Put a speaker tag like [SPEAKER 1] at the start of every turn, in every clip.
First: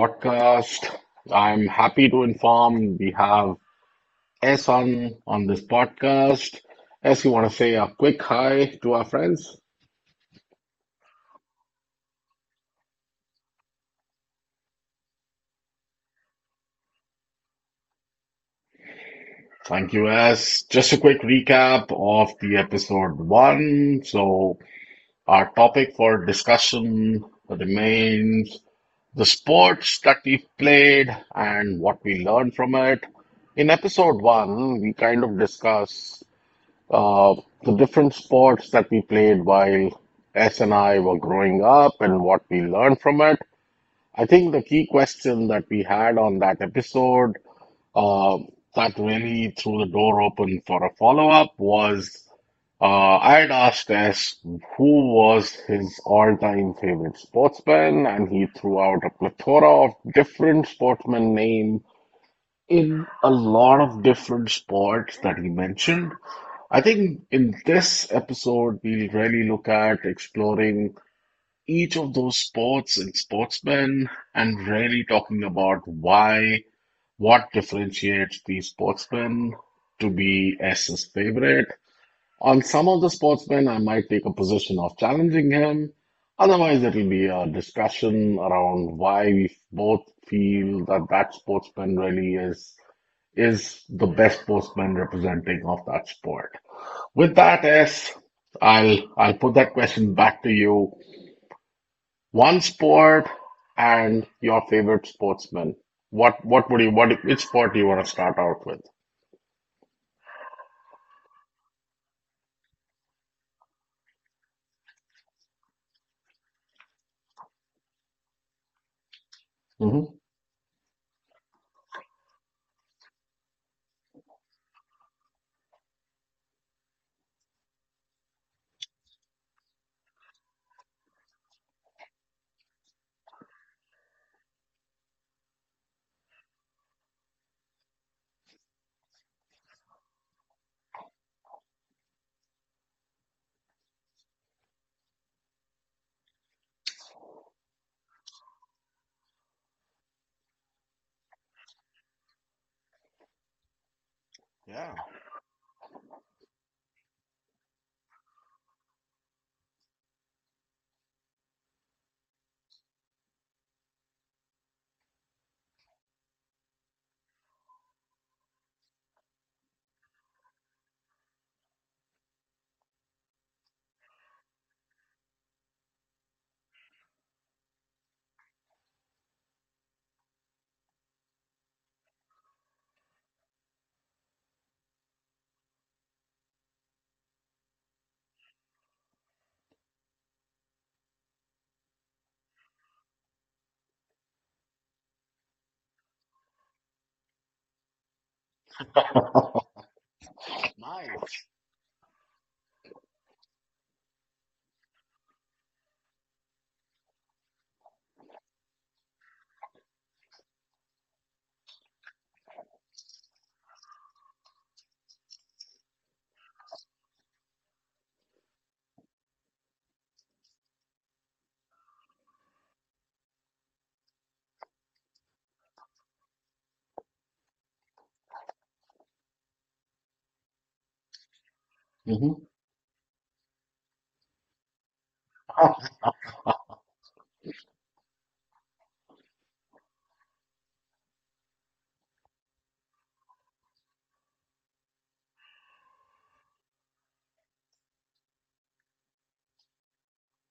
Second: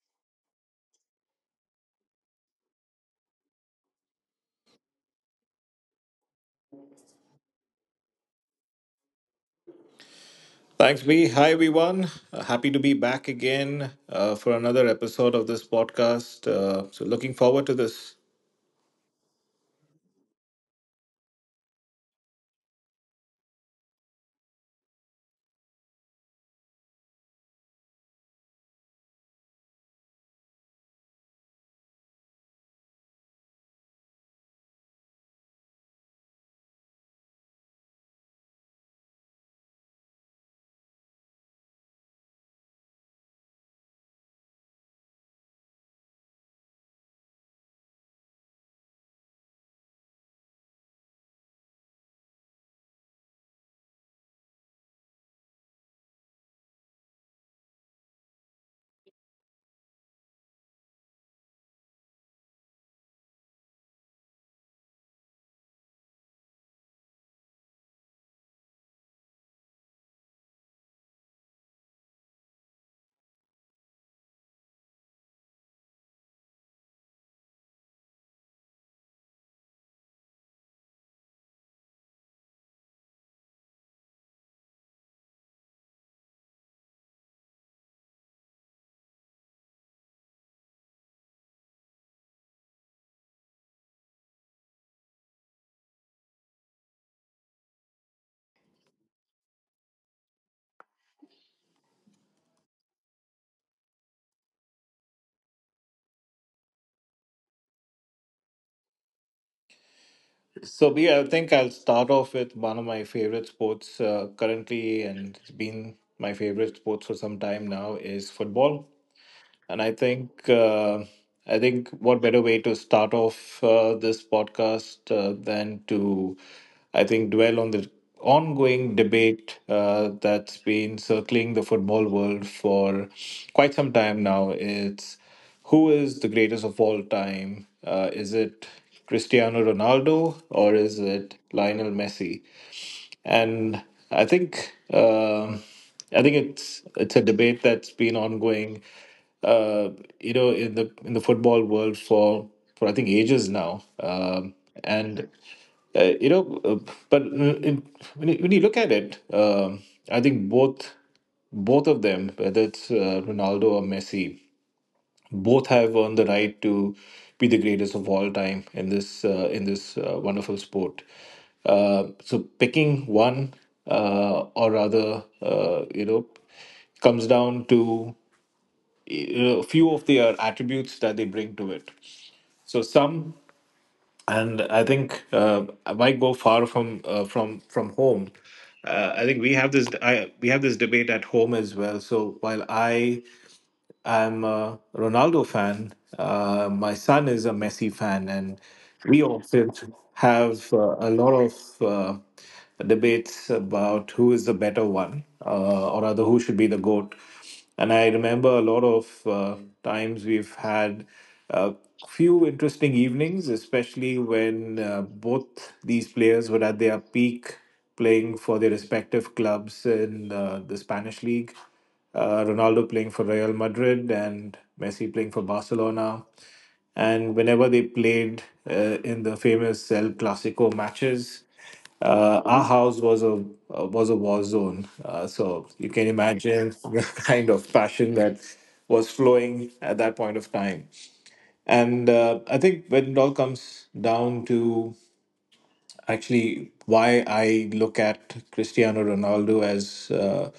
[SPEAKER 1] podcast. I'm happy to inform we have S on this podcast. S, you want to say a quick hi to our friends?
[SPEAKER 2] Thanks, B. Hi, everyone. Happy to be back again for another episode of this podcast. Looking forward to this.
[SPEAKER 1] Thank you, S. Just a quick recap of the episode one. So, our topic for discussion remains the sports that we've played and what we learned from it. In episode one, we kind of discuss uh, the different sports that we played while S and I were growing up and what we learned from it. I think the key question that we had on that episode, uh, that really threw the door open for a follow-up was I had asked S who was his all-time favorite sportsman, and he threw out a plethora of different sportsman names in a lot of different sports that he mentioned. I think in this episode, we'll really look at exploring each of those sports and sportsmen and really talking about why, what differentiates these sportsmen to be S's favorite. On some of the sportsmen, I might take a position of challenging him. Otherwise, it'll be a discussion around why we both feel that that sportsman really is the best sportsman representing of that sport. With that, S, I'll put that question back to you. One sport and your favorite sportsman. What would you what which sport do you want to start out with?
[SPEAKER 2] So, B, I think I'll start off with one of my favorite sports currently, and it's been my favorite sports for some time now is football.
[SPEAKER 1] Hmm.
[SPEAKER 2] And I think what better way to start off this podcast than to I think dwell on the ongoing debate that's been circling the football world for quite some time now. It's who is the greatest of all time? Is it Cristiano Ronaldo or is it Lionel Messi? And I think um I think it's a debate that's been ongoing, uh, in the football world for I think ages now,
[SPEAKER 1] Yeah.
[SPEAKER 2] and you know, but in, when when you look at it, I think both of them, whether it's Ronaldo or Messi, both have earned the right to be the greatest of all time in this wonderful sport. So picking one or rather, you know, comes down to a few of their attributes that they bring to it. So some, and I think I might go far from from home. I think we have we have this debate at home as well. So while I I'm a Ronaldo fan. My son is a Messi fan, and we often
[SPEAKER 1] Okay.
[SPEAKER 2] have a lot
[SPEAKER 1] Nice.
[SPEAKER 2] of debates about who is the better one, who should be the goat. And I remember a lot of times we've had a few interesting evenings, especially when both these players were at their peak playing for their respective clubs in the Spanish league, Ronaldo playing for Real Madrid and Messi playing for Barcelona. And whenever they played in the famous El Clasico matches,
[SPEAKER 1] Hmm.
[SPEAKER 2] our house was a war zone. So you can
[SPEAKER 1] Hmm.
[SPEAKER 2] imagine the kind of passion that was flowing at that point of time. And I think when it all comes down to actually why I look at Cristiano Ronaldo as uh,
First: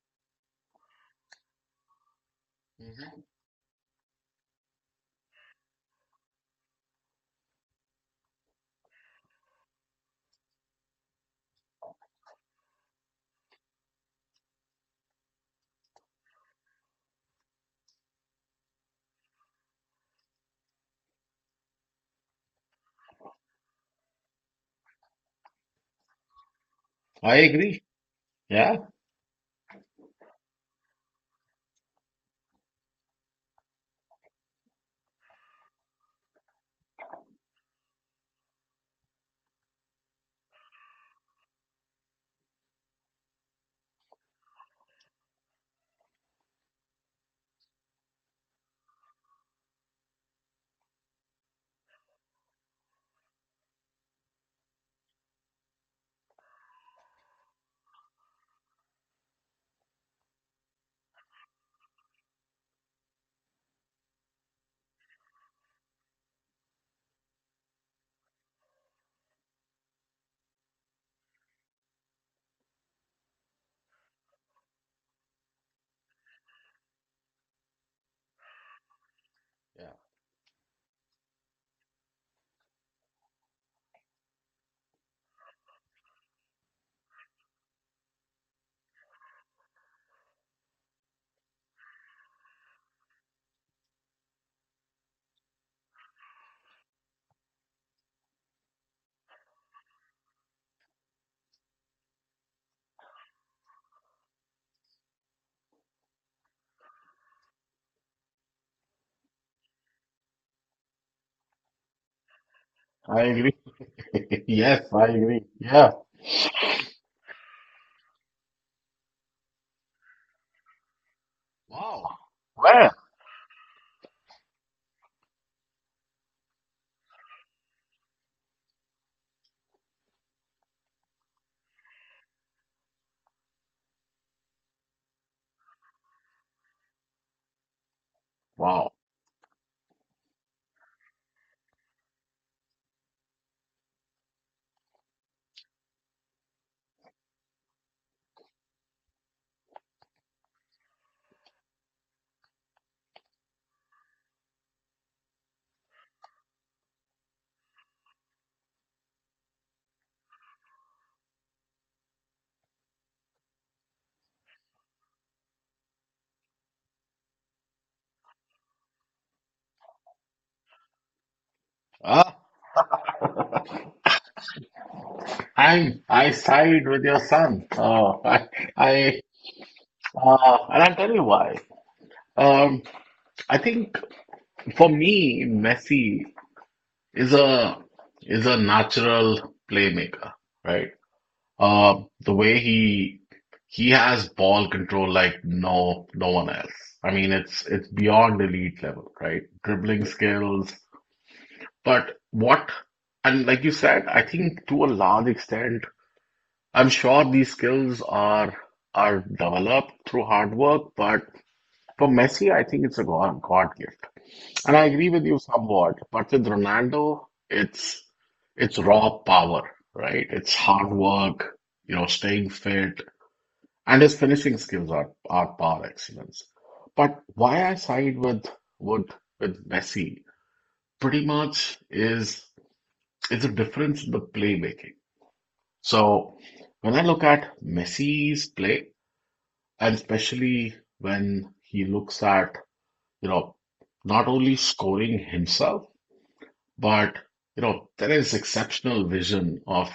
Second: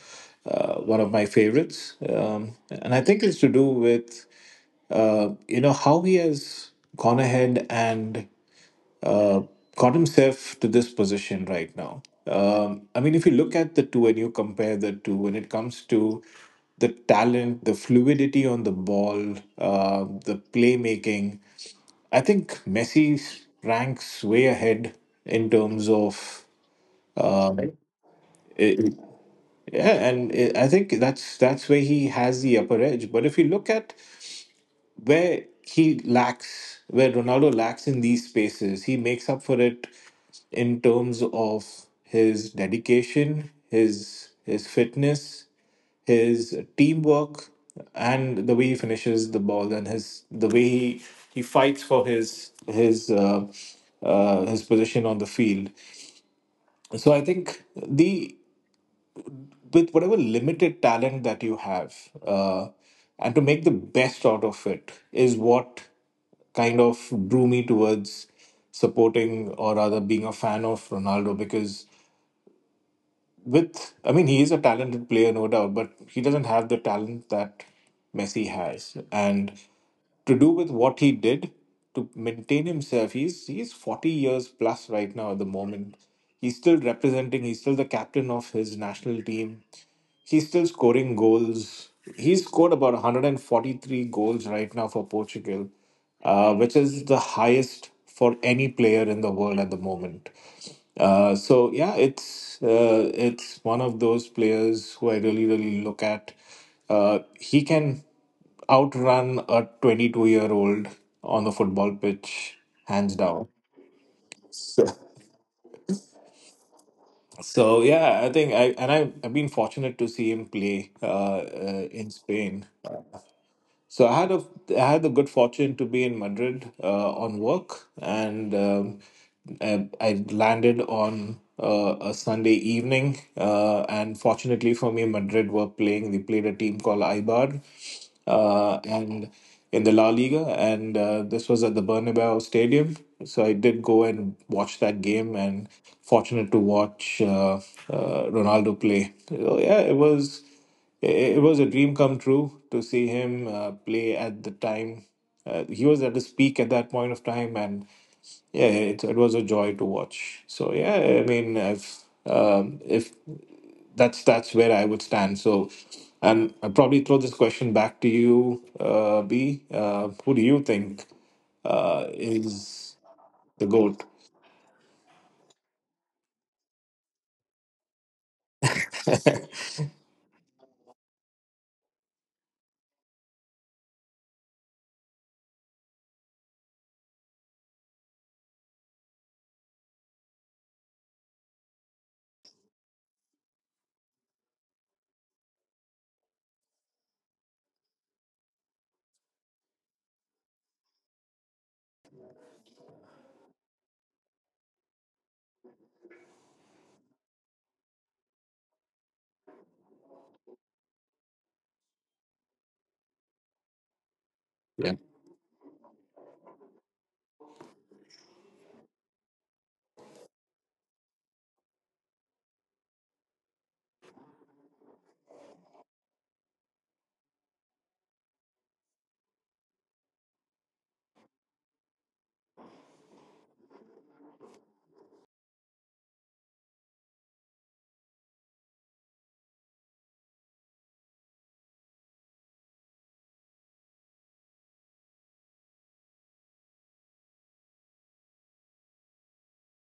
[SPEAKER 2] uh, one of my favorites. And I think it's to do with you know how he has gone ahead and uh, got himself to this position right now. I mean, if you look at the two and you compare the two, when it comes to the talent, the fluidity on the ball, the playmaking, I think Messi ranks way ahead in terms of
[SPEAKER 1] I
[SPEAKER 2] right.
[SPEAKER 1] agree. Yeah.
[SPEAKER 2] it- I think that's where he has the upper edge. But if you look at where Ronaldo lacks in these spaces, he makes up for it in terms of his dedication, his fitness, his teamwork, and the way he finishes the ball and his the way he fights for his position on the field. So I think the with whatever limited talent that you have uh, and to make the best out of it is what kind of drew me towards supporting or rather being a fan of Ronaldo because with I mean he is a talented player no doubt but he doesn't have the talent that Messi has, and
[SPEAKER 1] Yeah.
[SPEAKER 2] to do with what he did to maintain himself, he's 40 years plus right now at the moment. He's still representing, he's still the captain of his national team. He's still scoring goals. He's scored about 143 goals right now for Portugal, which is the highest for any player in the world at the moment. It's one of those players who I really really look at. He can outrun a 22-year-old on the football pitch, hands
[SPEAKER 1] I
[SPEAKER 2] down.
[SPEAKER 1] agree.
[SPEAKER 2] So,
[SPEAKER 1] Yes, I agree. Yeah.
[SPEAKER 2] so yeah, I think I and I, I've been fortunate to see him play in
[SPEAKER 1] Wow.
[SPEAKER 2] Spain.
[SPEAKER 1] Well.
[SPEAKER 2] So I had a I had the good fortune to be in Madrid on work, and I landed on a Sunday evening. And fortunately for me, Madrid were playing. They played a team called Eibar,
[SPEAKER 1] Wow.
[SPEAKER 2] and in the La Liga, and this was at the Bernabeu Stadium. So I did go and watch that game, and fortunate to watch Ronaldo play. So yeah, it was. It was a dream come true to see him play at the time. He was at his peak at that point of time, and yeah, it was a joy to watch. So yeah, I mean, if that's where I would stand. So, and I'll probably throw this question back to you, B. Who do you think
[SPEAKER 1] Uh,
[SPEAKER 2] is the goat?
[SPEAKER 1] I side with your son. I and I'll tell you why. Um, I think for me, Messi is a natural playmaker, right? The way he has ball control like no one else. I mean, it's beyond elite level, right? Dribbling skills. But what And like you said, I think to a large extent, I'm sure these skills are developed through hard work, but for Messi, I think it's a God gift. And I
[SPEAKER 2] Yeah,
[SPEAKER 1] agree with you somewhat, but with Ronaldo, it's raw power, right? It's hard work, staying fit, and his finishing skills are par excellence. But why I side with with Messi pretty much is a difference in the playmaking. So when I look at Messi's play, and especially when he looks at, you know, not only scoring himself, but you know there is exceptional vision of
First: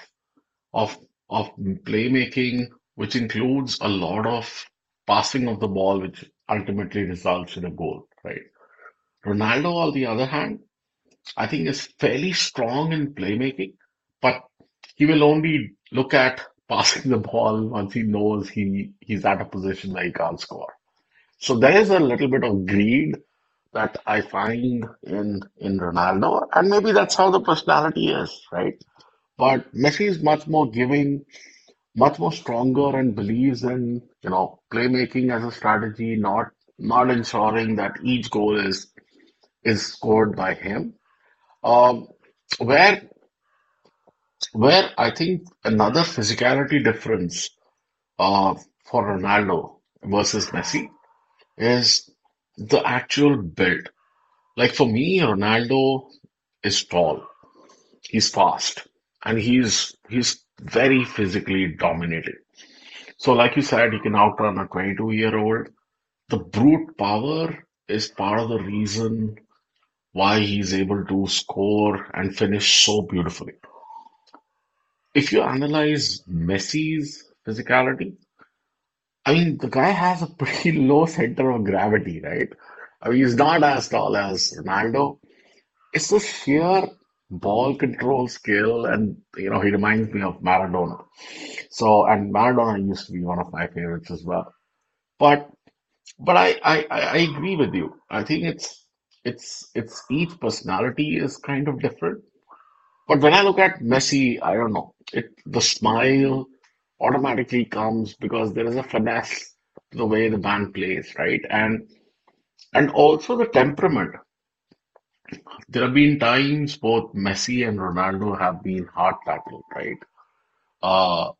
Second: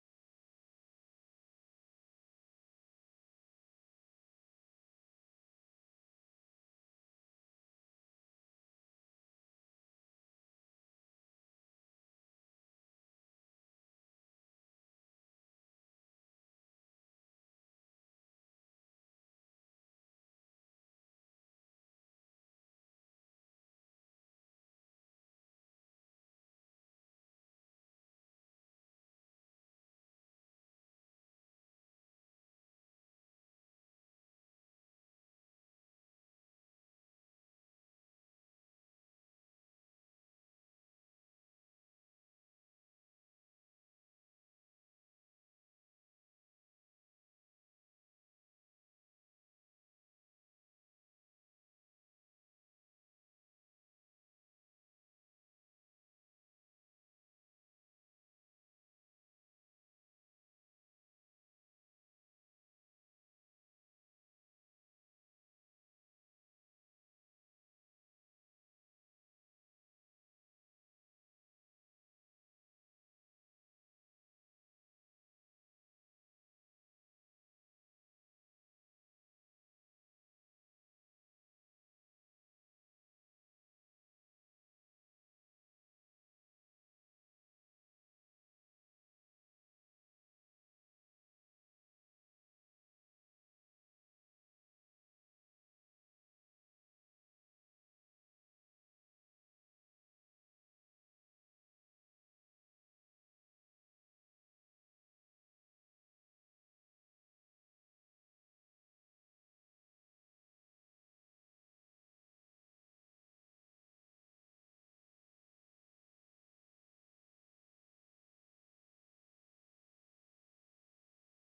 [SPEAKER 1] of playmaking, which includes a lot of passing of the ball, which ultimately results in a goal, right? Ronaldo, on the other hand, I think is fairly strong in playmaking, but he will only look at passing the ball once he knows he's at a position where he can't score. So there is a little bit of greed that I find in Ronaldo, and maybe that's how the personality is, right? But Messi is much more giving, much more stronger, and believes in, playmaking as a strategy, not ensuring that each goal is scored by him. Um, where where I think another physicality difference uh, for Ronaldo versus Messi is the actual build. Like for me, Ronaldo is tall. He's fast, and he's very physically dominated. So, like you said, he can outrun a 22-year-old year old. The brute power is part of the reason why he's able to score and finish so beautifully. If you analyze Messi's physicality, I mean, the guy has a pretty low center of gravity, right? I mean, he's not as tall as Ronaldo. It's the sheer ball control skill, and, you know, he reminds me of Maradona. So, and Maradona used to be one of my favorites as well. But, but I agree with you. I think it's each personality is kind of different. But when I look at Messi, I don't know. The smile automatically comes because there is a finesse to the way the man plays, right? And also the temperament. There have been times both Messi and Ronaldo have been hard tackled, right? Uh,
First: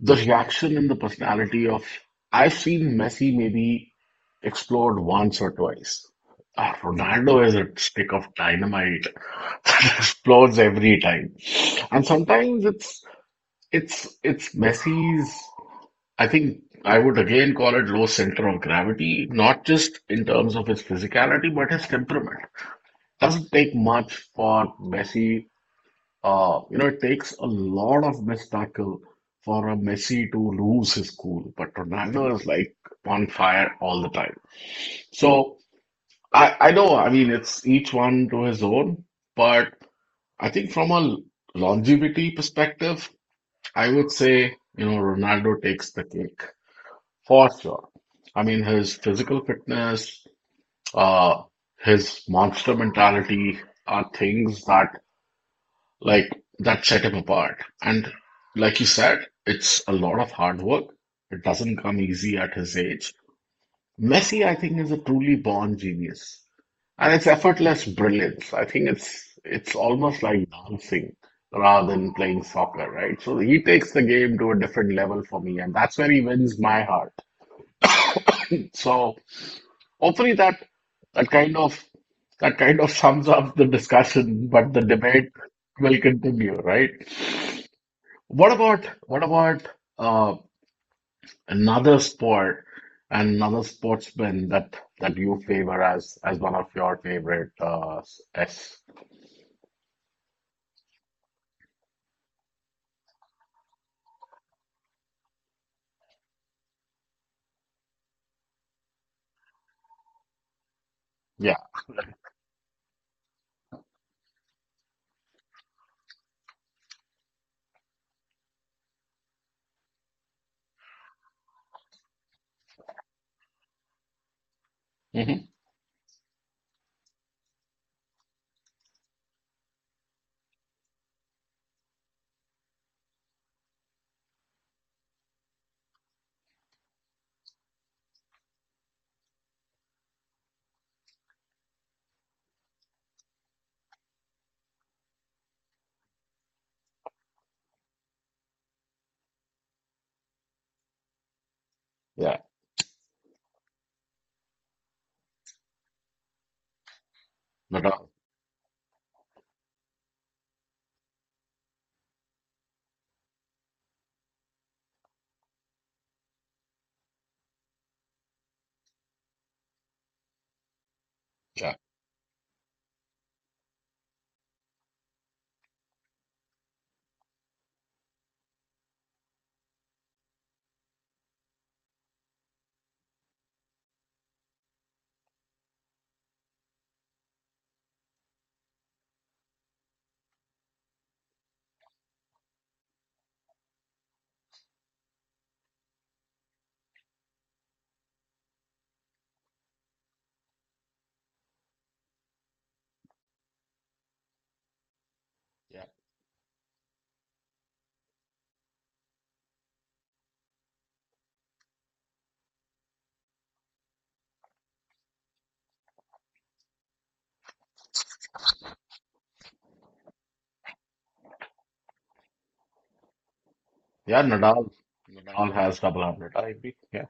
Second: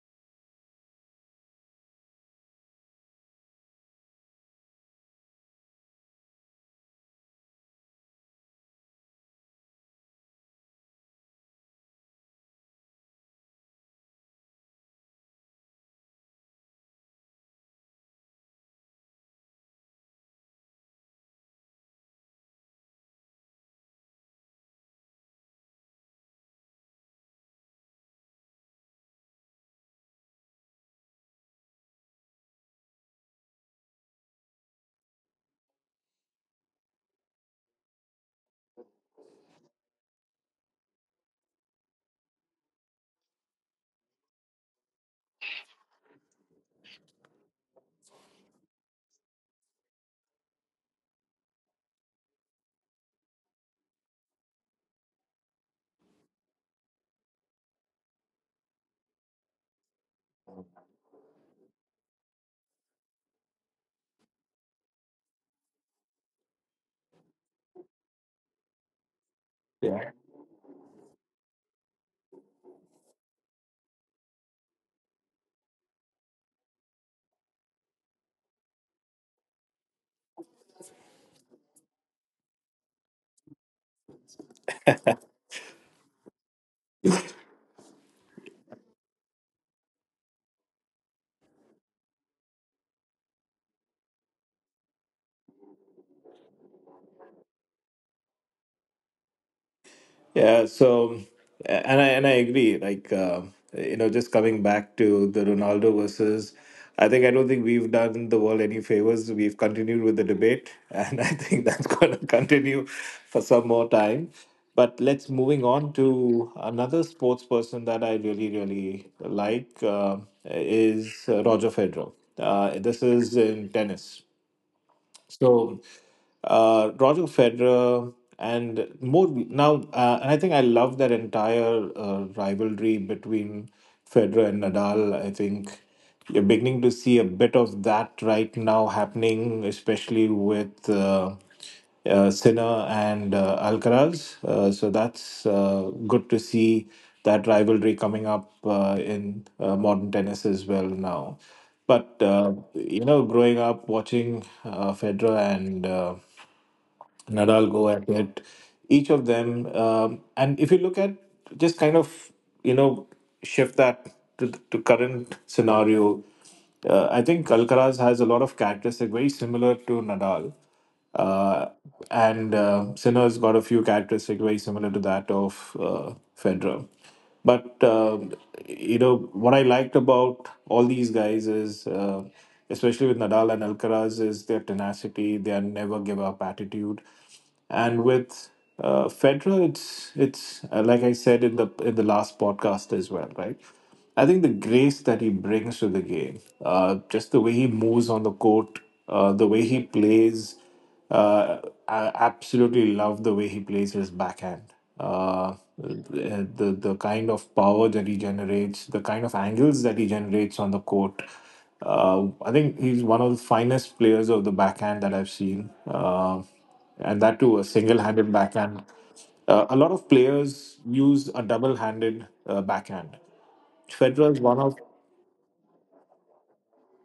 [SPEAKER 1] the reaction and the personality of — I've seen Messi maybe explode once or twice. Ah, Ronaldo is a stick of dynamite that explodes every time. And sometimes it's Messi's, I think I would again call it low center of gravity, not just in terms of his physicality, but his temperament. Doesn't take much for Messi. It takes a lot of missed tackle for a Messi to lose his cool, but Ronaldo is like on fire all the time. So I know, I mean, it's each one to his own, but I think from a longevity perspective, I would say, Ronaldo takes the cake for sure. I mean, his physical fitness, uh, his monster mentality are things that like that set him apart. And like you said, it's a lot of hard work. It doesn't come easy at his age. Messi, I think, is a truly born genius. And it's effortless brilliance. I think it's
[SPEAKER 2] yeah.
[SPEAKER 1] almost like dancing rather than playing soccer, right? So he takes the game to a different level for me, and that's where he wins my heart. So hopefully that kind of that kind of sums up the discussion, but the debate will continue, right? What about uh, another sport, another sportsman that you favor as one of your favorite
[SPEAKER 2] Yeah, so and I agree. Just coming back to I think I don't think we've done the world any favors. We've continued with the debate, and I
[SPEAKER 1] yeah.
[SPEAKER 2] think that's going to continue for some more time. But let's moving on to another sports person that I really really like is Roger Federer. This is in tennis.
[SPEAKER 1] Mhm.
[SPEAKER 2] So Roger Federer, and more now, and I think I love that entire rivalry between Federer and Nadal. I think you're beginning to see a bit of that right now happening, especially with. Sinner and Alcaraz. So that's good to see that rivalry coming up in modern tennis as well now. But
[SPEAKER 1] Yeah.
[SPEAKER 2] growing up watching Federer and Nadal go
[SPEAKER 1] Nadal.
[SPEAKER 2] at it. Each of them, and if you look at just kind of you know shift that to current scenario, I think Alcaraz has a lot of characteristic very similar to Nadal, uh,
[SPEAKER 1] Yeah.
[SPEAKER 2] and Sinner's got a few characteristics very similar to that of Federer. But you know what I liked about all these guys is, especially with Nadal and Alcaraz, is their tenacity, their never give up attitude, and with Federer, it's like I said in the last podcast as well, right? I think the grace that he brings to the game, just the way he moves on the court, the way he plays. Uh, I absolutely love the way he plays his backhand.
[SPEAKER 1] Yeah.
[SPEAKER 2] The kind of power that he generates, the kind of angles that he generates on the court. I think he's one of the finest players of the backhand that I've seen, and that too a single-handed backhand. A lot of players use a double-handed backhand.
[SPEAKER 1] Yeah.
[SPEAKER 2] Federer is one
[SPEAKER 1] Nadal.
[SPEAKER 2] of
[SPEAKER 1] Nadal has double hundred IB. Yeah.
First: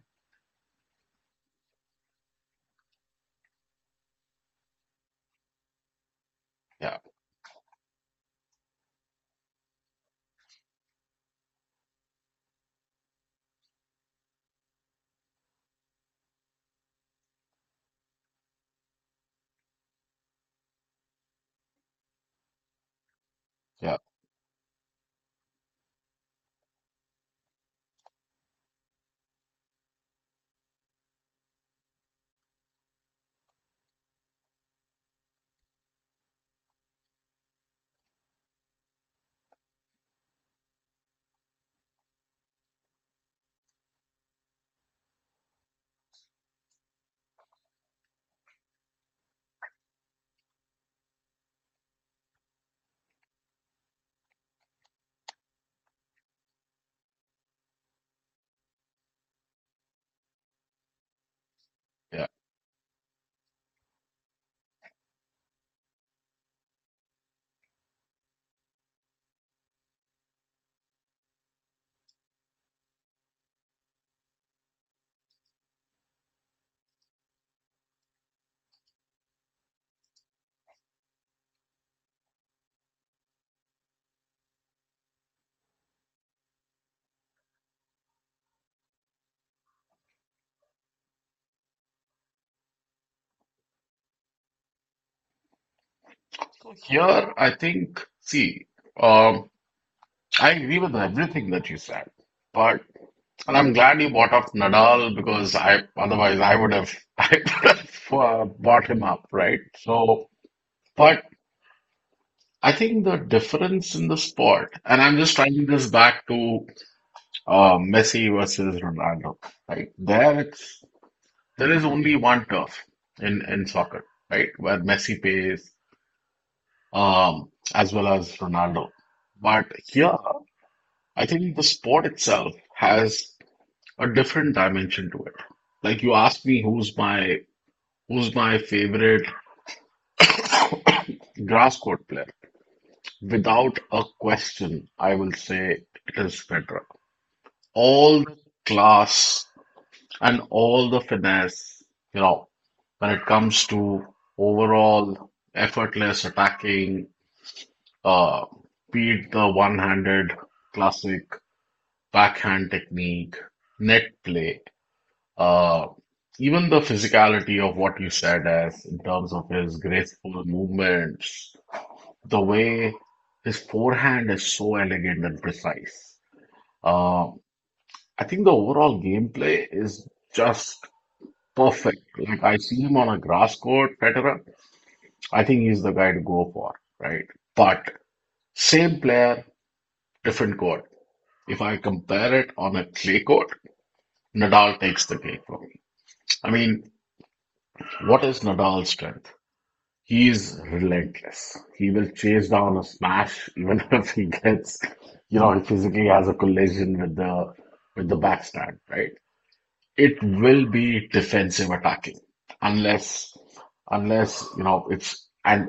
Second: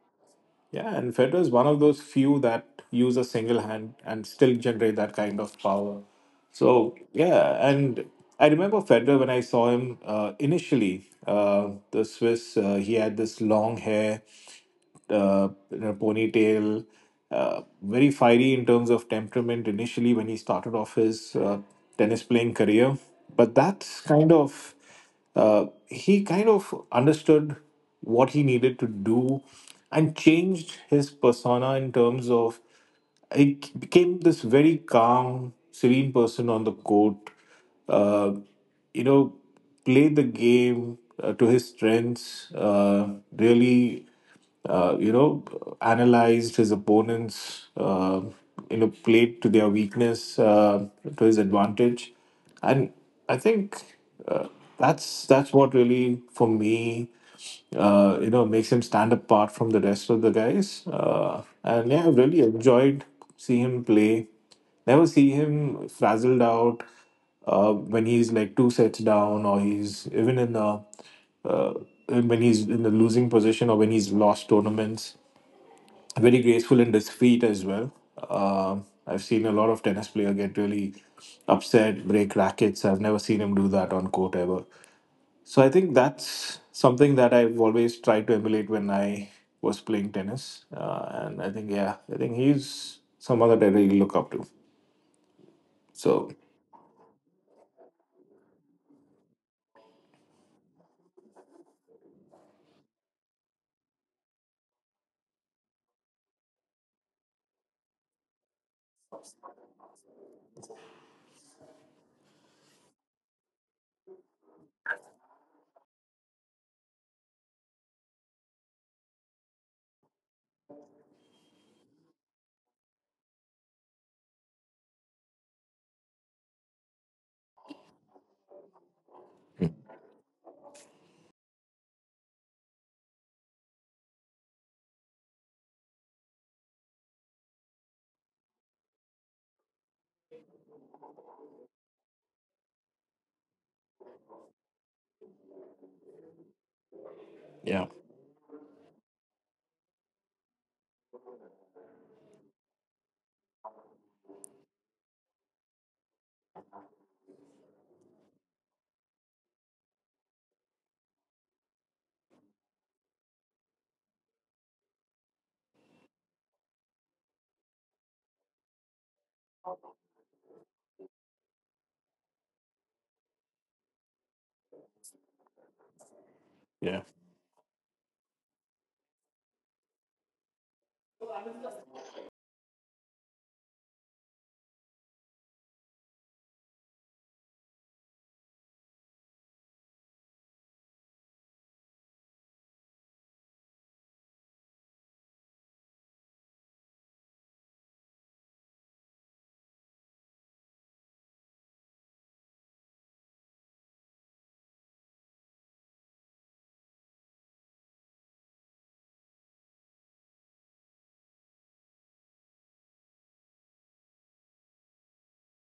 [SPEAKER 2] yeah, and Federer is one of those few that use a single hand and still generate that kind of power. So
[SPEAKER 1] Yeah.
[SPEAKER 2] yeah, and I remember Federer when I saw him initially. The Swiss, he had this long hair, a ponytail, very fiery in terms of temperament initially when he started off his tennis playing career. But
[SPEAKER 1] Yeah.
[SPEAKER 2] that's kind of, he kind of understood what he needed to do and changed his persona in terms of became this very calm, serene person on the court. Uh, you know, Played the game to his strengths. Uh, you know, Analyzed his opponents. Played to their weakness to his advantage and I think uh, that's what really for me makes him stand apart from the rest of the guys. And yeah, I have
[SPEAKER 1] Yeah.
[SPEAKER 2] really enjoyed see him play, never see him frazzled out when he's like two sets down or he's even in a uh, when he's in the losing position or when he's lost tournaments. Very graceful in his feet as well. Um, I've seen a lot of tennis player get really upset, break rackets. I've never seen him do that on court ever. So I think that's something that I've always tried to emulate when I was playing tennis. And I think yeah, I think he's someone that I really look up to. So
[SPEAKER 1] So here I think, see um I agree with everything that you said, but. And I'm glad you bought up Nadal because I otherwise I would have I would have bought him up, right? So, but I think the difference in the sport, and I'm just tying this back to Messi versus Ronaldo, right? There is only one turf in soccer, right? Where Messi plays as well as Ronaldo. But here, I think the sport itself has a different dimension to it. Like you asked me who's my favorite grass court player? Without a question, I will say it is Federer.
[SPEAKER 2] yeah,
[SPEAKER 1] All the class and all the finesse, you know, when it comes to overall effortless attacking, uh, beat the one-handed classic backhand technique, net play, uh, even the physicality of what you said as in terms of his graceful movements, the way his forehand is so elegant and precise.
[SPEAKER 2] yeah.
[SPEAKER 1] Uh, I think the overall gameplay is just perfect. Like I see him on a grass court, Federer. I think he's the guy to go for, right? But same player, different court. If I compare it on a clay court, Nadal takes the cake for me. I mean, what is Nadal's strength? He is relentless. He will chase down a smash even if he gets, he physically has a collision with the backstand, right? It will be defensive attacking, unless unless you know it's, and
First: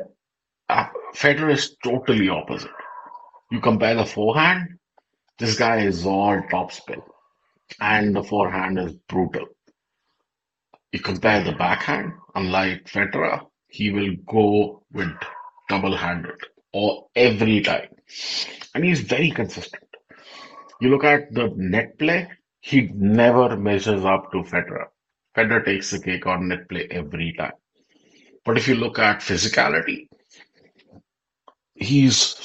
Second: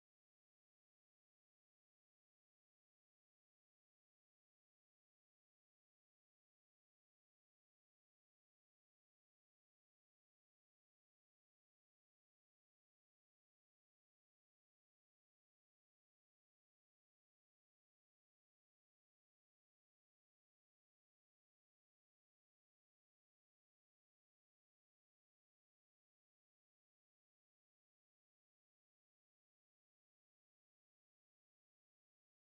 [SPEAKER 1] uh, Federer is totally opposite. You compare the forehand, this guy is all topspin, and the forehand is brutal. You compare the backhand, unlike Federer, he will go with double-handed or every time, and he's very consistent. You look at the net play, he never measures up to Federer. Federer takes the cake on net play every time. But if you look at physicality, he's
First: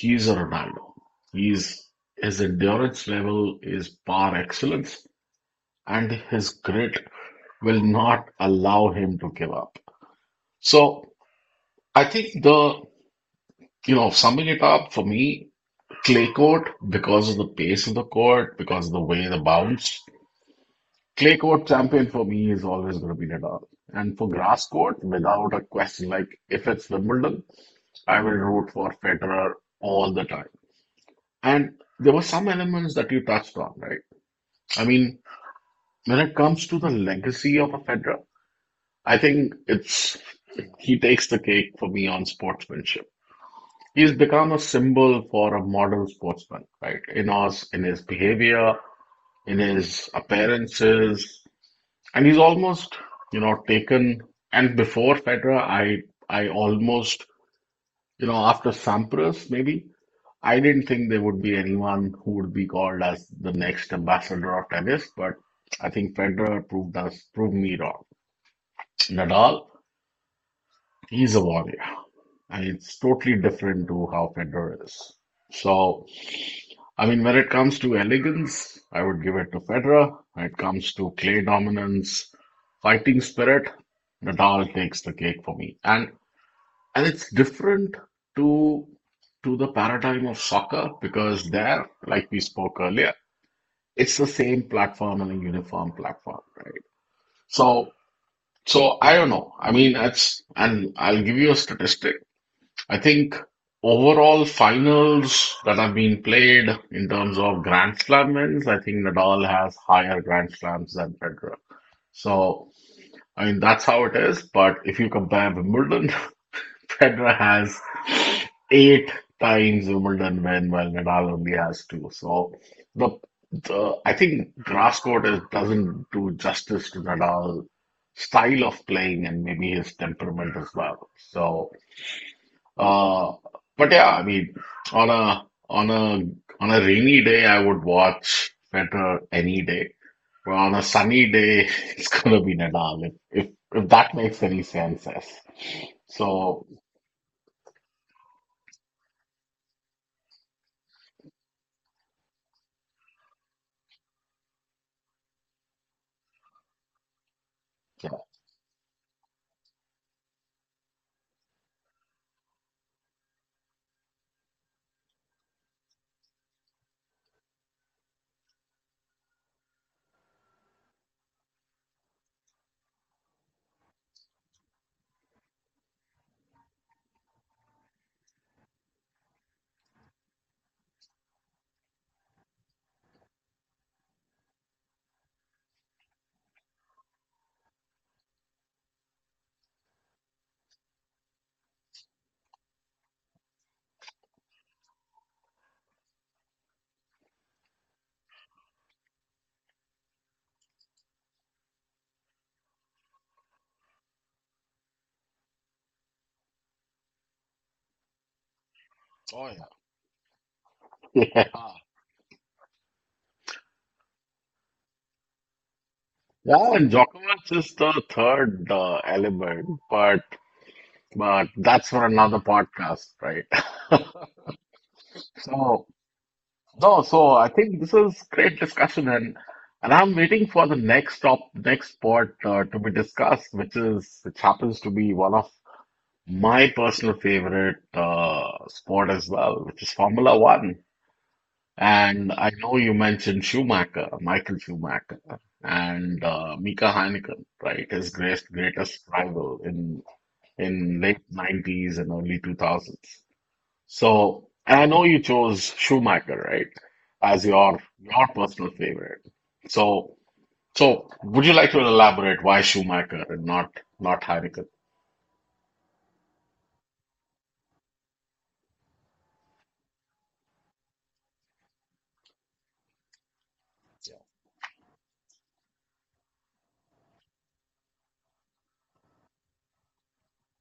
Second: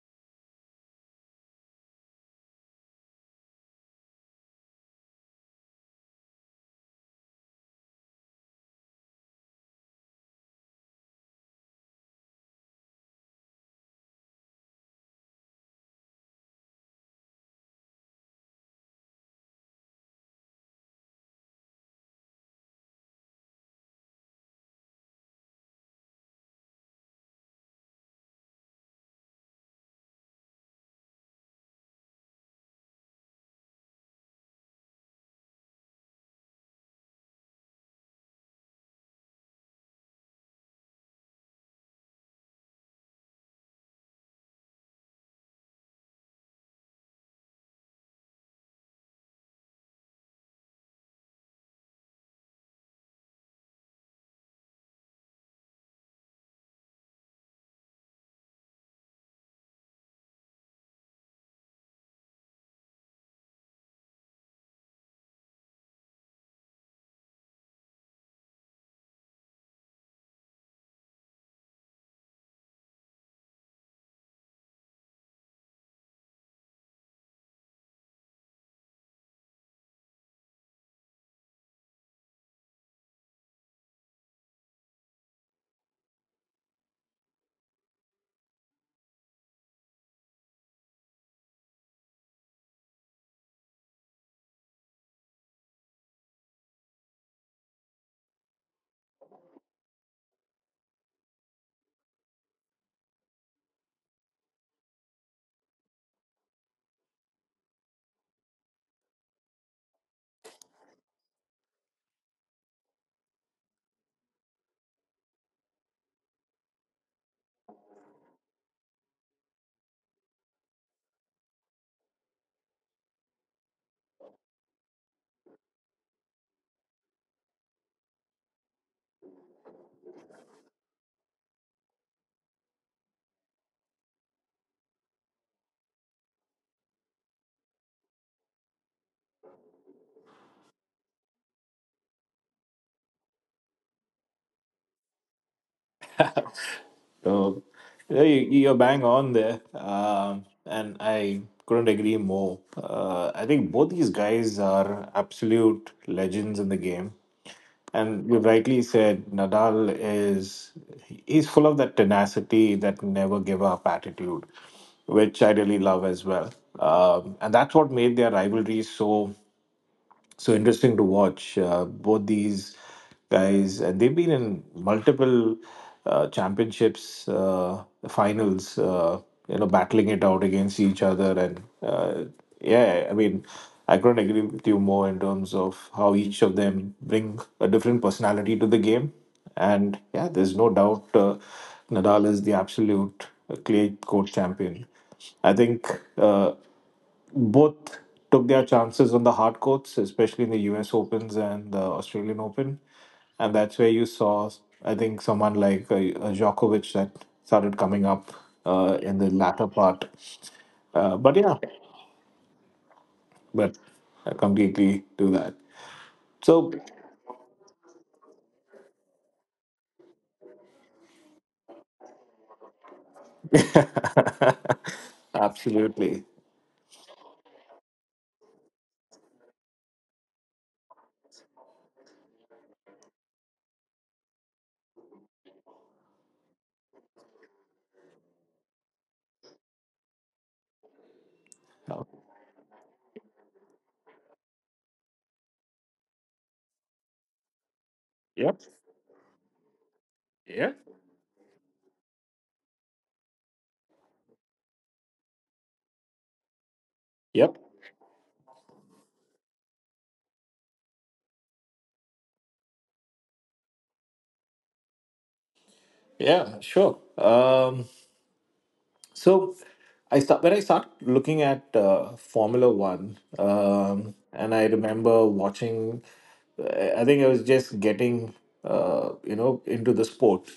[SPEAKER 1] he's a Ronaldo. He's his endurance level is par excellence, and his grit will not allow him to give up. So I think summing it up for me, clay court, because of the pace of the court, because of the way the bounce, clay court champion for me is always going to be Nadal. And for grass court, without a question, like if it's Wimbledon, I will root for Federer all the time. And there were some elements that you touched on, right? I mean, when it comes to the legacy of a Federer, I think it's he takes the cake for me on sportsmanship. He's become a symbol for a model sportsman, right? In us, in his behavior, in his appearances, and he's almost, taken. And before Federer, I almost, after Sampras, maybe I didn't think there would be anyone who would be called as the next ambassador of tennis, but I think Federer proved me wrong. Nadal, he's a warrior, and it's totally different to how Federer is. So, I mean, when it comes to elegance, I would give it to Federer. When it comes to clay dominance, fighting spirit, Nadal takes the cake for me. And it's different to to the paradigm of soccer because there, like we spoke earlier, it's the same platform and a uniform platform, right? So so I don't know. I mean, that's and I'll give you a statistic. I think overall finals that have been played in terms of Grand Slam wins, I think Nadal has higher Grand Slams than Federer. So, I mean, that's how it is. But if you compare Wimbledon, Federer has eight times Wimbledon win, while Nadal only has two. So, the, the I think grass court doesn't do justice to Nadal's style of playing and maybe his temperament as well. Uh, but yeah, I mean, on a on a on a rainy day, I would watch better any day. But on a sunny day, it's gonna be Nadal. If that makes any sense, yes. So
[SPEAKER 2] So yeah, you're bang on there, and I couldn't agree more. I think both these guys are absolute legends in the game.
[SPEAKER 1] yeah.
[SPEAKER 2] And you rightly said Nadal is he's full of that tenacity, that never give up attitude, which I really love as well. And that's what made their rivalry so interesting to watch both these guys, and they've been in multiple championships, finals. Battling it out against each other, and yeah, I mean, I couldn't agree with you more in terms of how each of them bring a different personality to the game, and yeah, there's no doubt, Nadal is the absolute clay court champion, I think. Uh, Both took their chances on the hard courts, especially in the US Opens and the Australian Open. And that's where you saw, I think, someone like Djokovic that started coming up in the
[SPEAKER 1] Oh yeah.
[SPEAKER 2] latter part. Uh, but
[SPEAKER 1] Yeah.
[SPEAKER 2] yeah,
[SPEAKER 1] Ah,
[SPEAKER 2] but I completely do that.
[SPEAKER 1] yeah.
[SPEAKER 2] So,
[SPEAKER 1] And Djokovic is the third element, but that's for another podcast, right? So.
[SPEAKER 2] absolutely.
[SPEAKER 1] No, so I think this is great discussion and I'm waiting for the next part to be discussed, which is which happens to be one of my personal favorite sport as well, which is Formula One. And I know you mentioned Schumacher, Michael Schumacher, and Mika Häkkinen, right? His greatest
[SPEAKER 2] Yep.
[SPEAKER 1] greatest rival in
[SPEAKER 2] Yeah.
[SPEAKER 1] late 90s and early 2000s. So and I know you chose Schumacher, right, as
[SPEAKER 2] Yep.
[SPEAKER 1] your personal favorite. So would you like to elaborate why Schumacher and not Heineken?
[SPEAKER 2] Yeah. Sure. So I start looking at Formula One, and I remember watching. I think I was just getting into the sport.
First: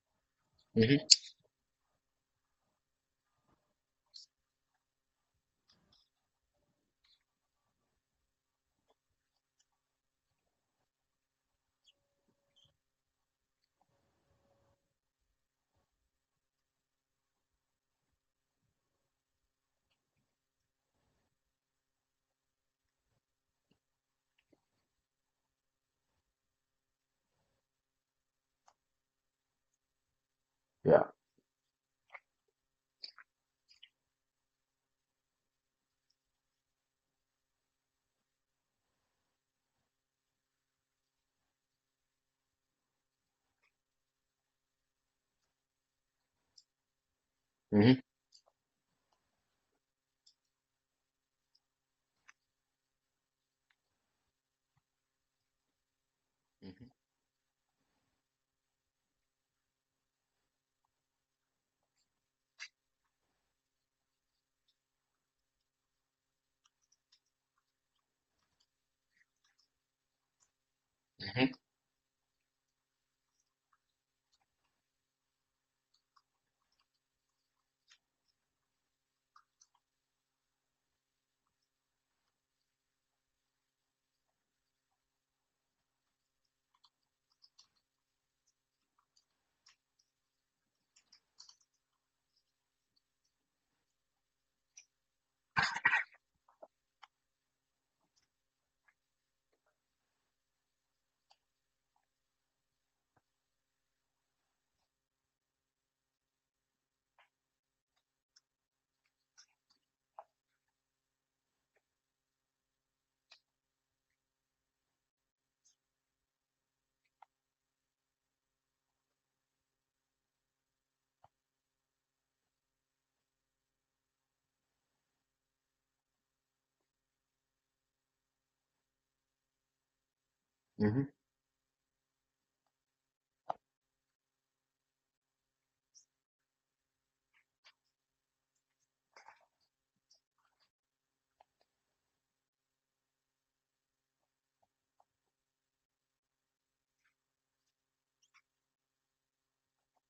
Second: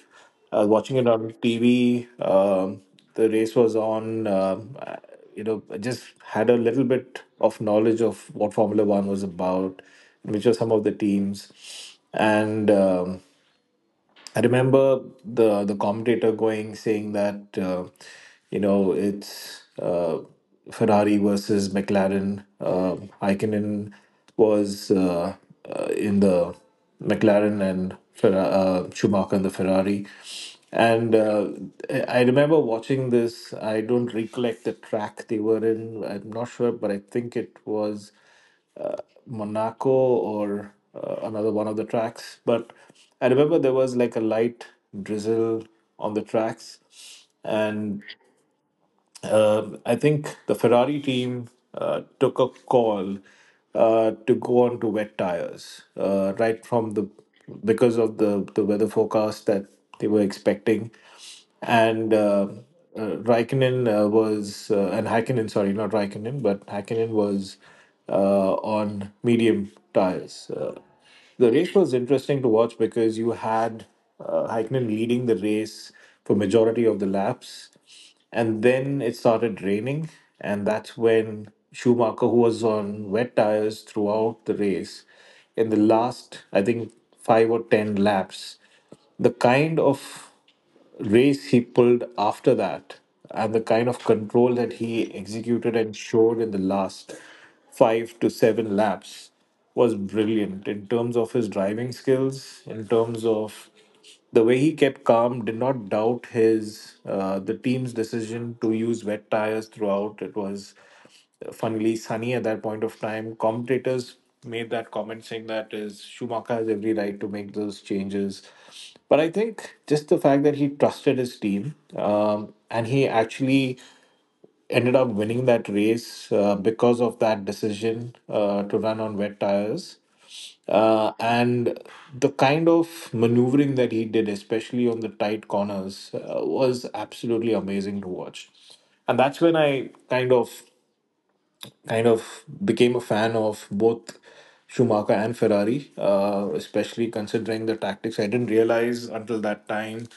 [SPEAKER 2] I was watching it
[SPEAKER 1] Hmm.
[SPEAKER 2] on TV. The race was on. You know, I just had a little bit of knowledge of what Formula One was about, which were some of the teams, and. I remember the commentator going saying that it's Ferrari versus McLaren. Raikkonen was in the McLaren and Schumacher in the Ferrari.
[SPEAKER 1] Yeah.
[SPEAKER 2] And I remember watching this. I don't recollect the track they were in. I'm not sure, but I think it was Monaco or another one of the tracks. But I remember there was like a light drizzle on the tracks, and
[SPEAKER 1] Hmm.
[SPEAKER 2] I think the Ferrari team took a call to go on to wet tires, right from the because of the weather forecast that they were expecting, and Raikkonen, was and Hakkinen, sorry, not Raikkonen but Hakkinen, was on medium tires. The race was interesting to watch because you had Hakkinen leading the race for majority of the laps, and then it started raining, and that's when Schumacher, who was on wet tires throughout the race in the last, I think, 5 or 10 laps, the kind of race he pulled after that and the kind of control that he executed and showed in the last five to seven laps was brilliant in terms of his driving skills, in terms of the way he kept calm, did not doubt his the team's decision to use wet tires throughout. It was funnily sunny at that point of time. Commentators made that comment saying that is Schumacher has every right to make those changes, but I think just the fact that he trusted his team, and he actually ended up winning that race because of that decision to run on wet tires.
[SPEAKER 1] Hmm.
[SPEAKER 2] Uh,
[SPEAKER 1] Hmm.
[SPEAKER 2] and the kind of maneuvering that he did, especially on the tight corners, was absolutely amazing to watch. And that's when I kind of became a fan of both Schumacher and Ferrari, especially considering the tactics. I didn't realize until that time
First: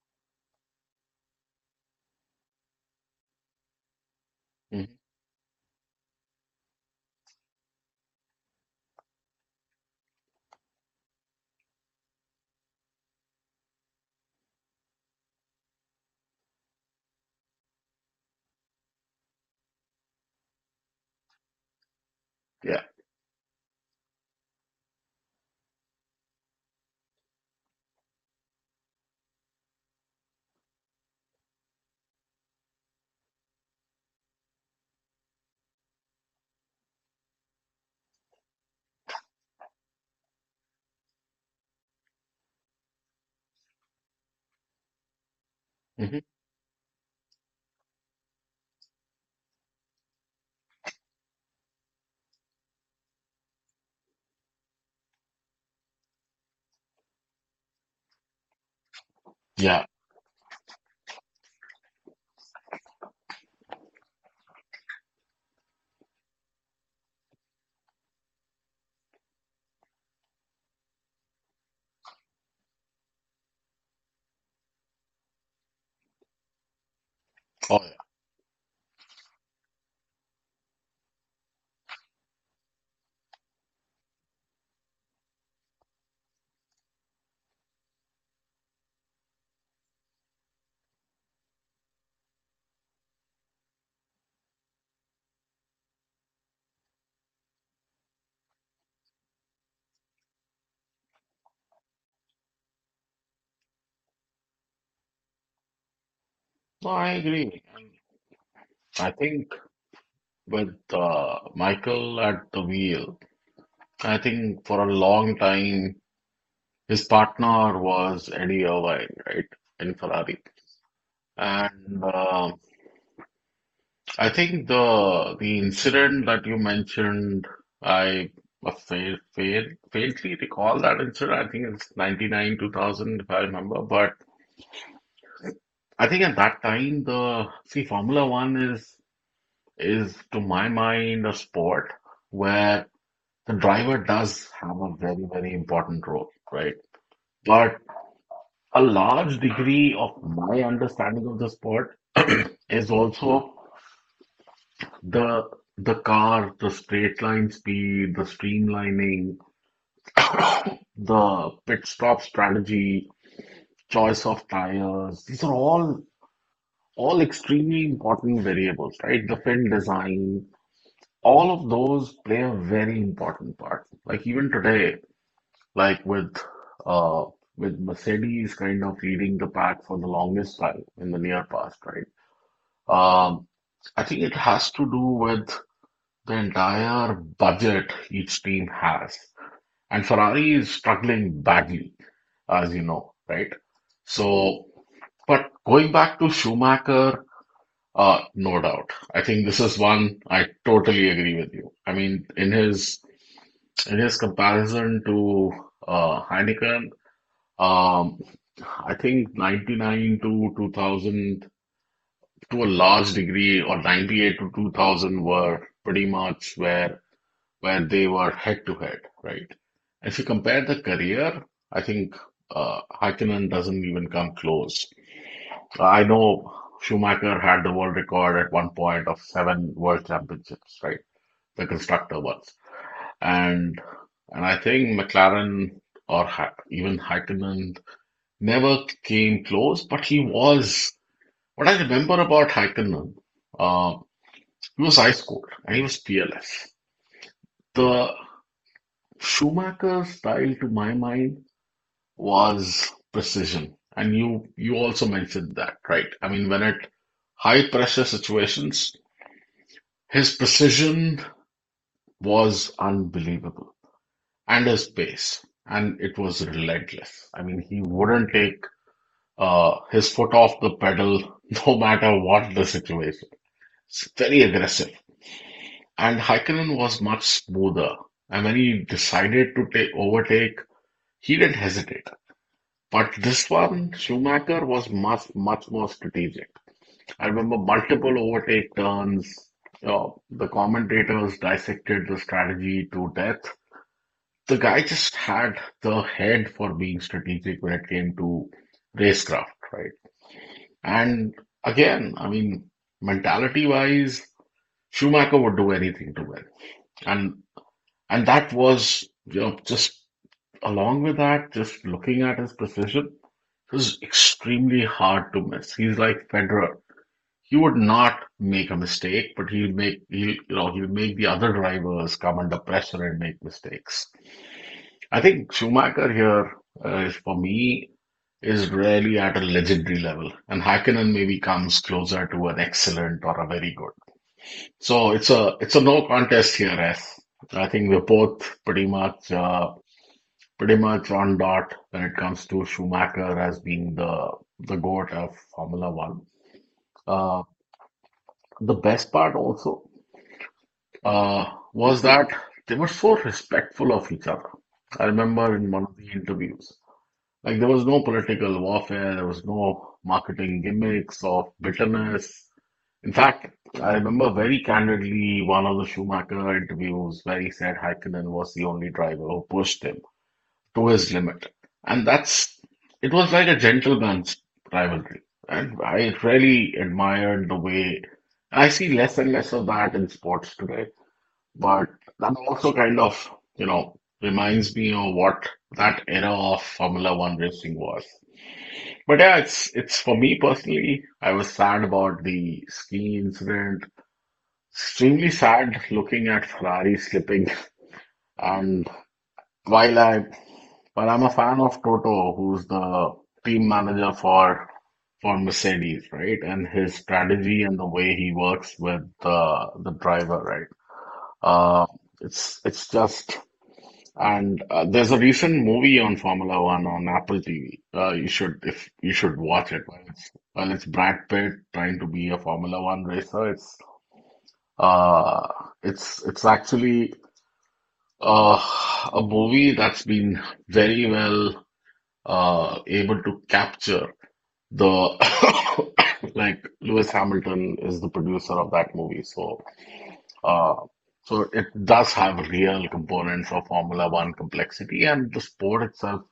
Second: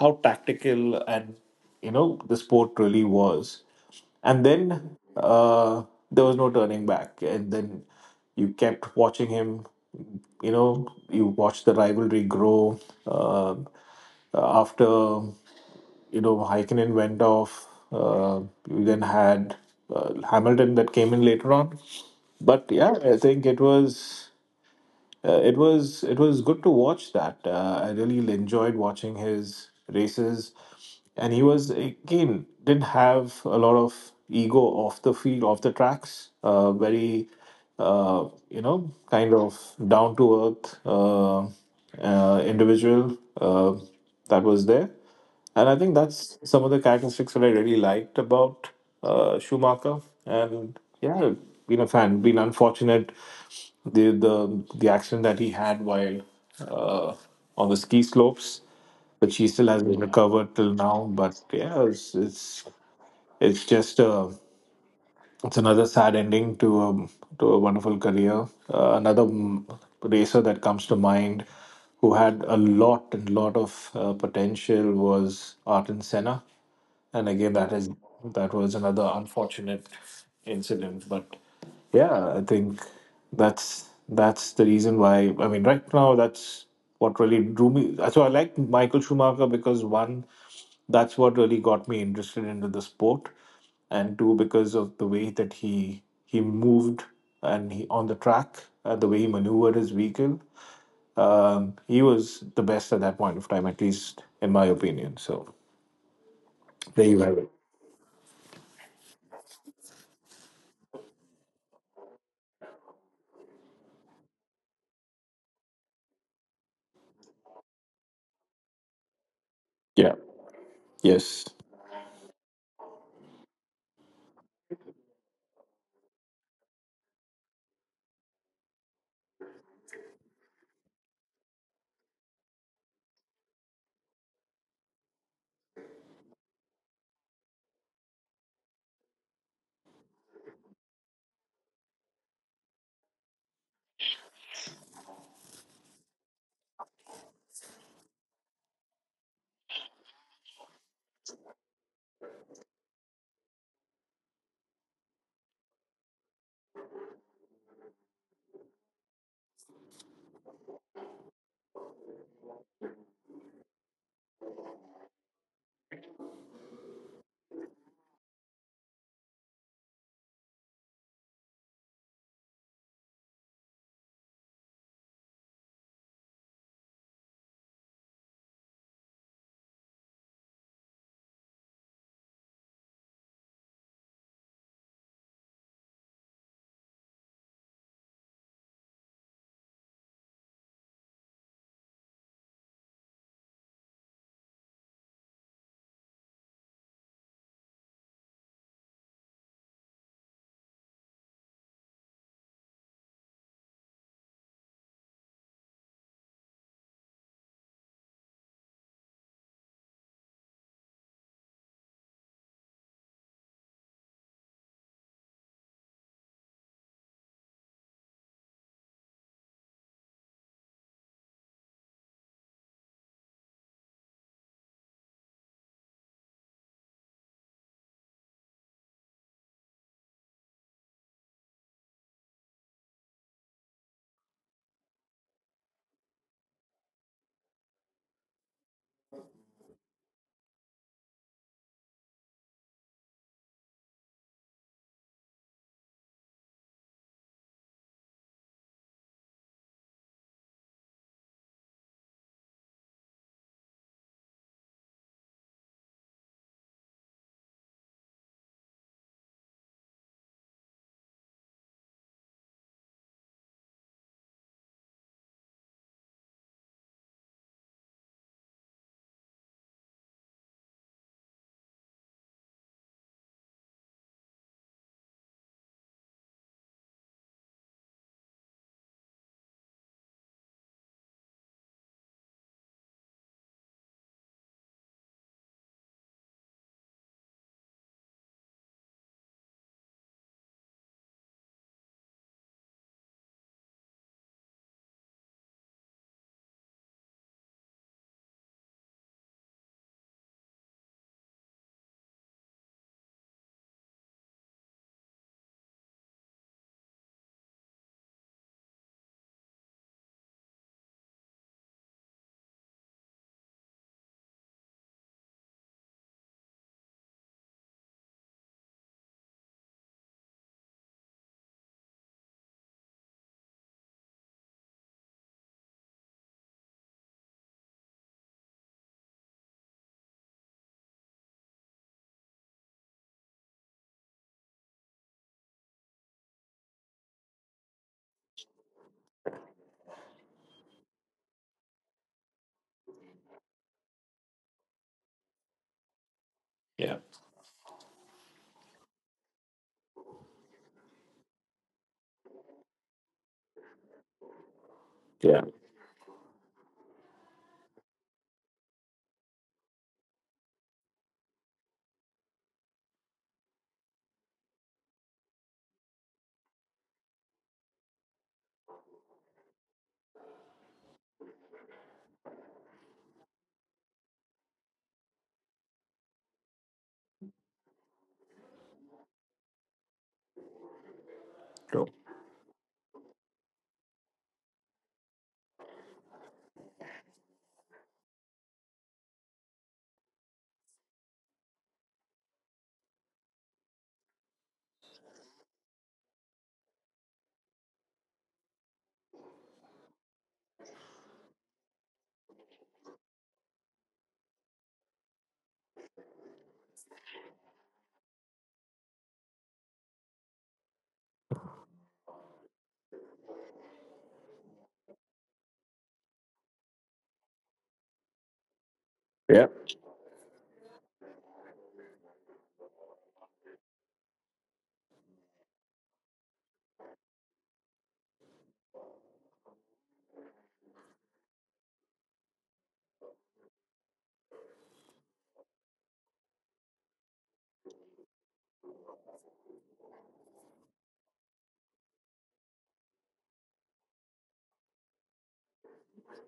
[SPEAKER 2] how tactical and, you know, the sport really was. And
[SPEAKER 1] Hmm.
[SPEAKER 2] then uh, there was no turning back, and then you kept watching him. You know, you watched the rivalry grow. um after, you know, Haikinen went off. You then had Hamilton that came in later on. But
[SPEAKER 1] Yeah.
[SPEAKER 2] yeah, I think it was good to watch that. I really enjoyed watching his races, and he was again didn't have a lot of ego off the field, off the tracks. Very kind of down to earth individual that was there. And I think
[SPEAKER 1] Hmm.
[SPEAKER 2] that's some of the characteristics that I really liked about Schumacher. And yeah, been a fan, been unfortunate, the accident that he had while uh, on the ski slopes, which he still
[SPEAKER 1] Yeah.
[SPEAKER 2] hasn't recovered till now. But yeah, it's just a it's another sad ending to to a wonderful career. Another racer that comes to mind who had a lot and lot of potential was Artin Senna, and again that
[SPEAKER 1] Oh
[SPEAKER 2] is
[SPEAKER 1] yeah.
[SPEAKER 2] that was another unfortunate incident. But yeah, I think that's the reason why. I mean, right now, that's what really drew me. So I like Michael Schumacher because, one, that's what really got me interested into the sport, and two, because of the way that he moved and he on the track, the way he maneuvered his vehicle. He was the best at that point of time, at least in my opinion. So
[SPEAKER 1] No,
[SPEAKER 2] there
[SPEAKER 1] I
[SPEAKER 2] you have it.
[SPEAKER 1] agree. And I think with Michael at the wheel, I think for a long time. His partner was Eddie Irvine, right, in
[SPEAKER 2] Yeah.
[SPEAKER 1] Ferrari.
[SPEAKER 2] Yes.
[SPEAKER 1] And I think the incident that you mentioned, I fail fail faintly recall that incident. I think it's 99, 2000, if I remember. But I think at that time, the see Formula One is to my mind a sport where the driver does have a very, very important role, right? But a large degree of my understanding of the sport is also the the car, the straight line speed, the streamlining, the pit stop strategy, choice of tires. These are all extremely important variables, right? The fin design, all of those play a very important part. Like even today, like uh with Mercedes kind of leading the pack for the longest time in the near past, right? Um, I think it has to do with the entire budget each team has. And Ferrari is struggling badly, as you know, right? So, but going back to Schumacher, no doubt. I think this is one I totally agree with you. I mean, in his comparison to Heineken, um, I think 99 to 2000 to a large degree, or 98 to 2000 were pretty much where they were head to head, right? If you compare the career, I think Häkkinen doesn't even come close. I know Schumacher had the world record at one point of seven world championships, right? The constructor ones, and and I think McLaren or even Häkkinen never came close, but he was. What I remember about Häkkinen, uh, he was ice cold and he was fearless. The Schumacher's style, to my mind, was precision. And you also mentioned that, right? I mean, when at high pressure situations, his precision was unbelievable, and his pace, and it was relentless. I mean, he wouldn't take his foot off the pedal no matter what the situation. It's very aggressive, and Häkkinen was much smoother. And when he decided to take overtake, he didn't hesitate. But this one, Schumacher was much, much more strategic. I remember multiple overtake turns. The commentators dissected the strategy to death. The guy just had the head for being strategic when it came to racecraft, right? And again, I mean, mentality-wise, Schumacher would do anything to win, and that was you know just along with that, just looking at his precision, he's extremely hard to miss. He's like Federer. He would not make a mistake, but he'll you know he'll make the other drivers come under pressure and make mistakes. I think Schumacher here is for me is really at a legendary level, and Hakkinen maybe comes closer to an excellent or a very good. So it's a no contest here, as I think we're both pretty much. Pretty much on dot when it comes to Schumacher as being the goat of Formula One.
[SPEAKER 2] Yeah.
[SPEAKER 1] Uh, the best part also uh, was that they were so respectful of each other. I
[SPEAKER 2] Yeah.
[SPEAKER 1] remember in one of the interviews, like there was no political warfare, there was no marketing gimmicks of bitterness. In fact, I remember very candidly one of the Schumacher interviews where he said Häkkinen was the only driver who pushed him to his limit. And that's it was like a gentleman's rivalry. And I really admired the way I see less and less of that in sports today. But
[SPEAKER 2] True.
[SPEAKER 1] that also kind of, you know, reminds me of what that era of Formula One racing was. But yeah, it's for me personally, I was sad about the ski incident. Extremely sad looking at Ferrari slipping and while I, while I'm a fan of Toto, who's the team manager for Mercedes, right? And his strategy and the way he works with the driver, right? Uh, it's just and there's a recent movie on Formula One on Apple TV. You should if you should
[SPEAKER 2] Yeah.
[SPEAKER 1] watch it. It's Brad Pitt trying to be a Formula One racer. It's uh, it's actually uh, a movie that's been very well able to capture the like Lewis Hamilton is the producer of that movie, so uh, so it does have real components of Formula One complexity, and the sport itself,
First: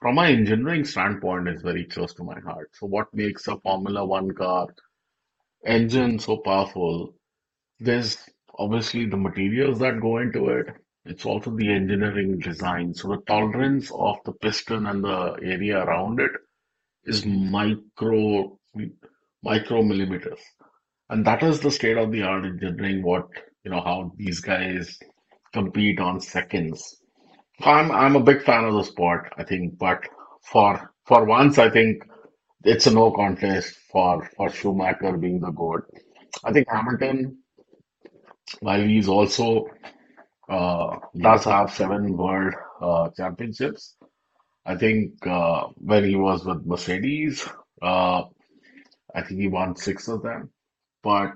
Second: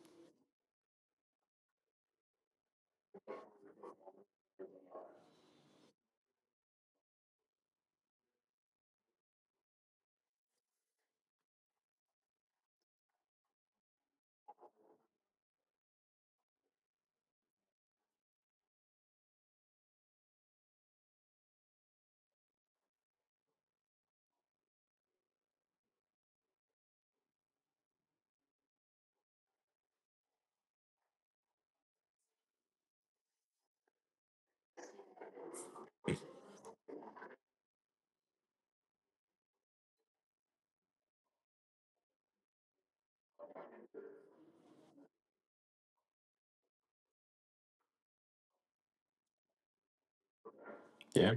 [SPEAKER 1] from an engineering standpoint, is very close to my heart. So what makes a Formula One car engine so powerful? There's obviously the materials that go into it. It's also the engineering design. So the tolerance of the piston and the area around it is micromillimeters, and that is the state of the art engineering. What you know, how these guys compete on seconds. I'm a big fan of the sport. I think, but for once, I think it's a no contest for Schumacher being the goat. I think Hamilton, while he's also does have seven world championships. I think when he was with Mercedes, uh, I think he won six of them.
[SPEAKER 2] Yeah.
[SPEAKER 1] But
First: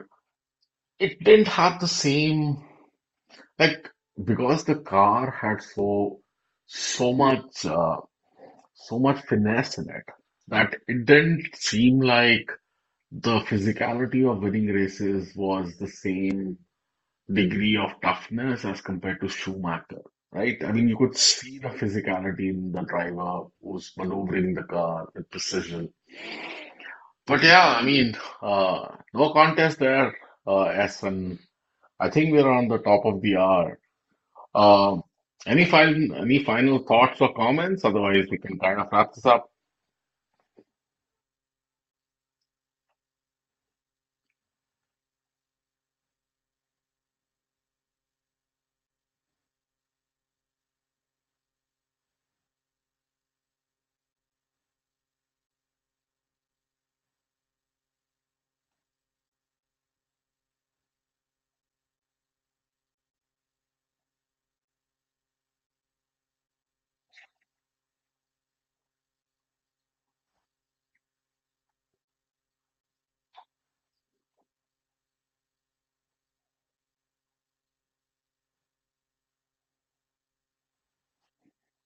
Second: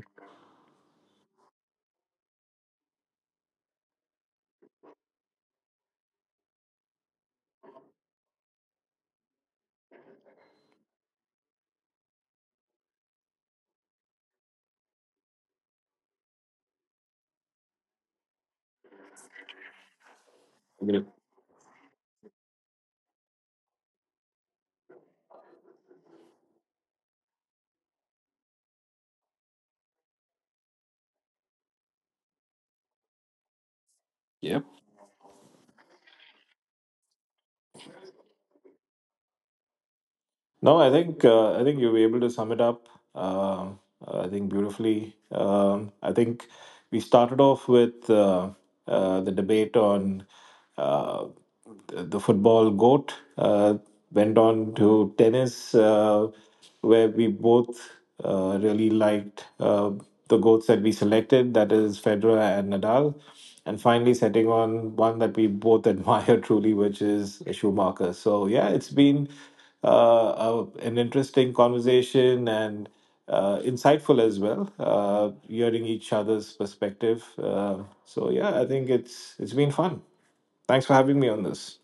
[SPEAKER 1] it didn't have the same like because the car had so much so much finesse in it that it didn't seem like the physicality of winning races was the same degree of toughness as compared to Schumacher, right? I mean, you
[SPEAKER 2] Agree.
[SPEAKER 1] could see the physicality in the driver who's maneuvering the car with precision. But yeah, I mean, uh, no contest there, s N I think we're on the top of the hour.
[SPEAKER 2] Yep.
[SPEAKER 1] Um, any final thoughts or comments? Otherwise, we can kind of wrap this up.
[SPEAKER 2] No, I think you were able to sum it up. Um I think, beautifully. I think we started off with the debate on uh, the football goat. Went on to tennis. Where we both really liked the goats that we selected, that is Federer and Nadal. And finally, setting on one that we both admire truly, which is Schumacher. So yeah, it's been an interesting conversation and insightful as well, hearing each other's perspective. So yeah, I think it's been fun. Thanks for having me on this.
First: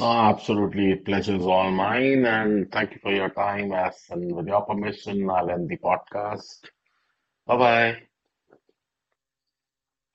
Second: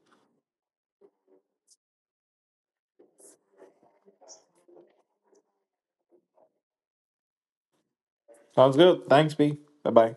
[SPEAKER 1] Ah, absolutely, pleasure's all mine, and thank you for your time. As and with your permission, I'll end the podcast. Bye bye.
[SPEAKER 2] Sounds good. Thanks, B. Bye bye.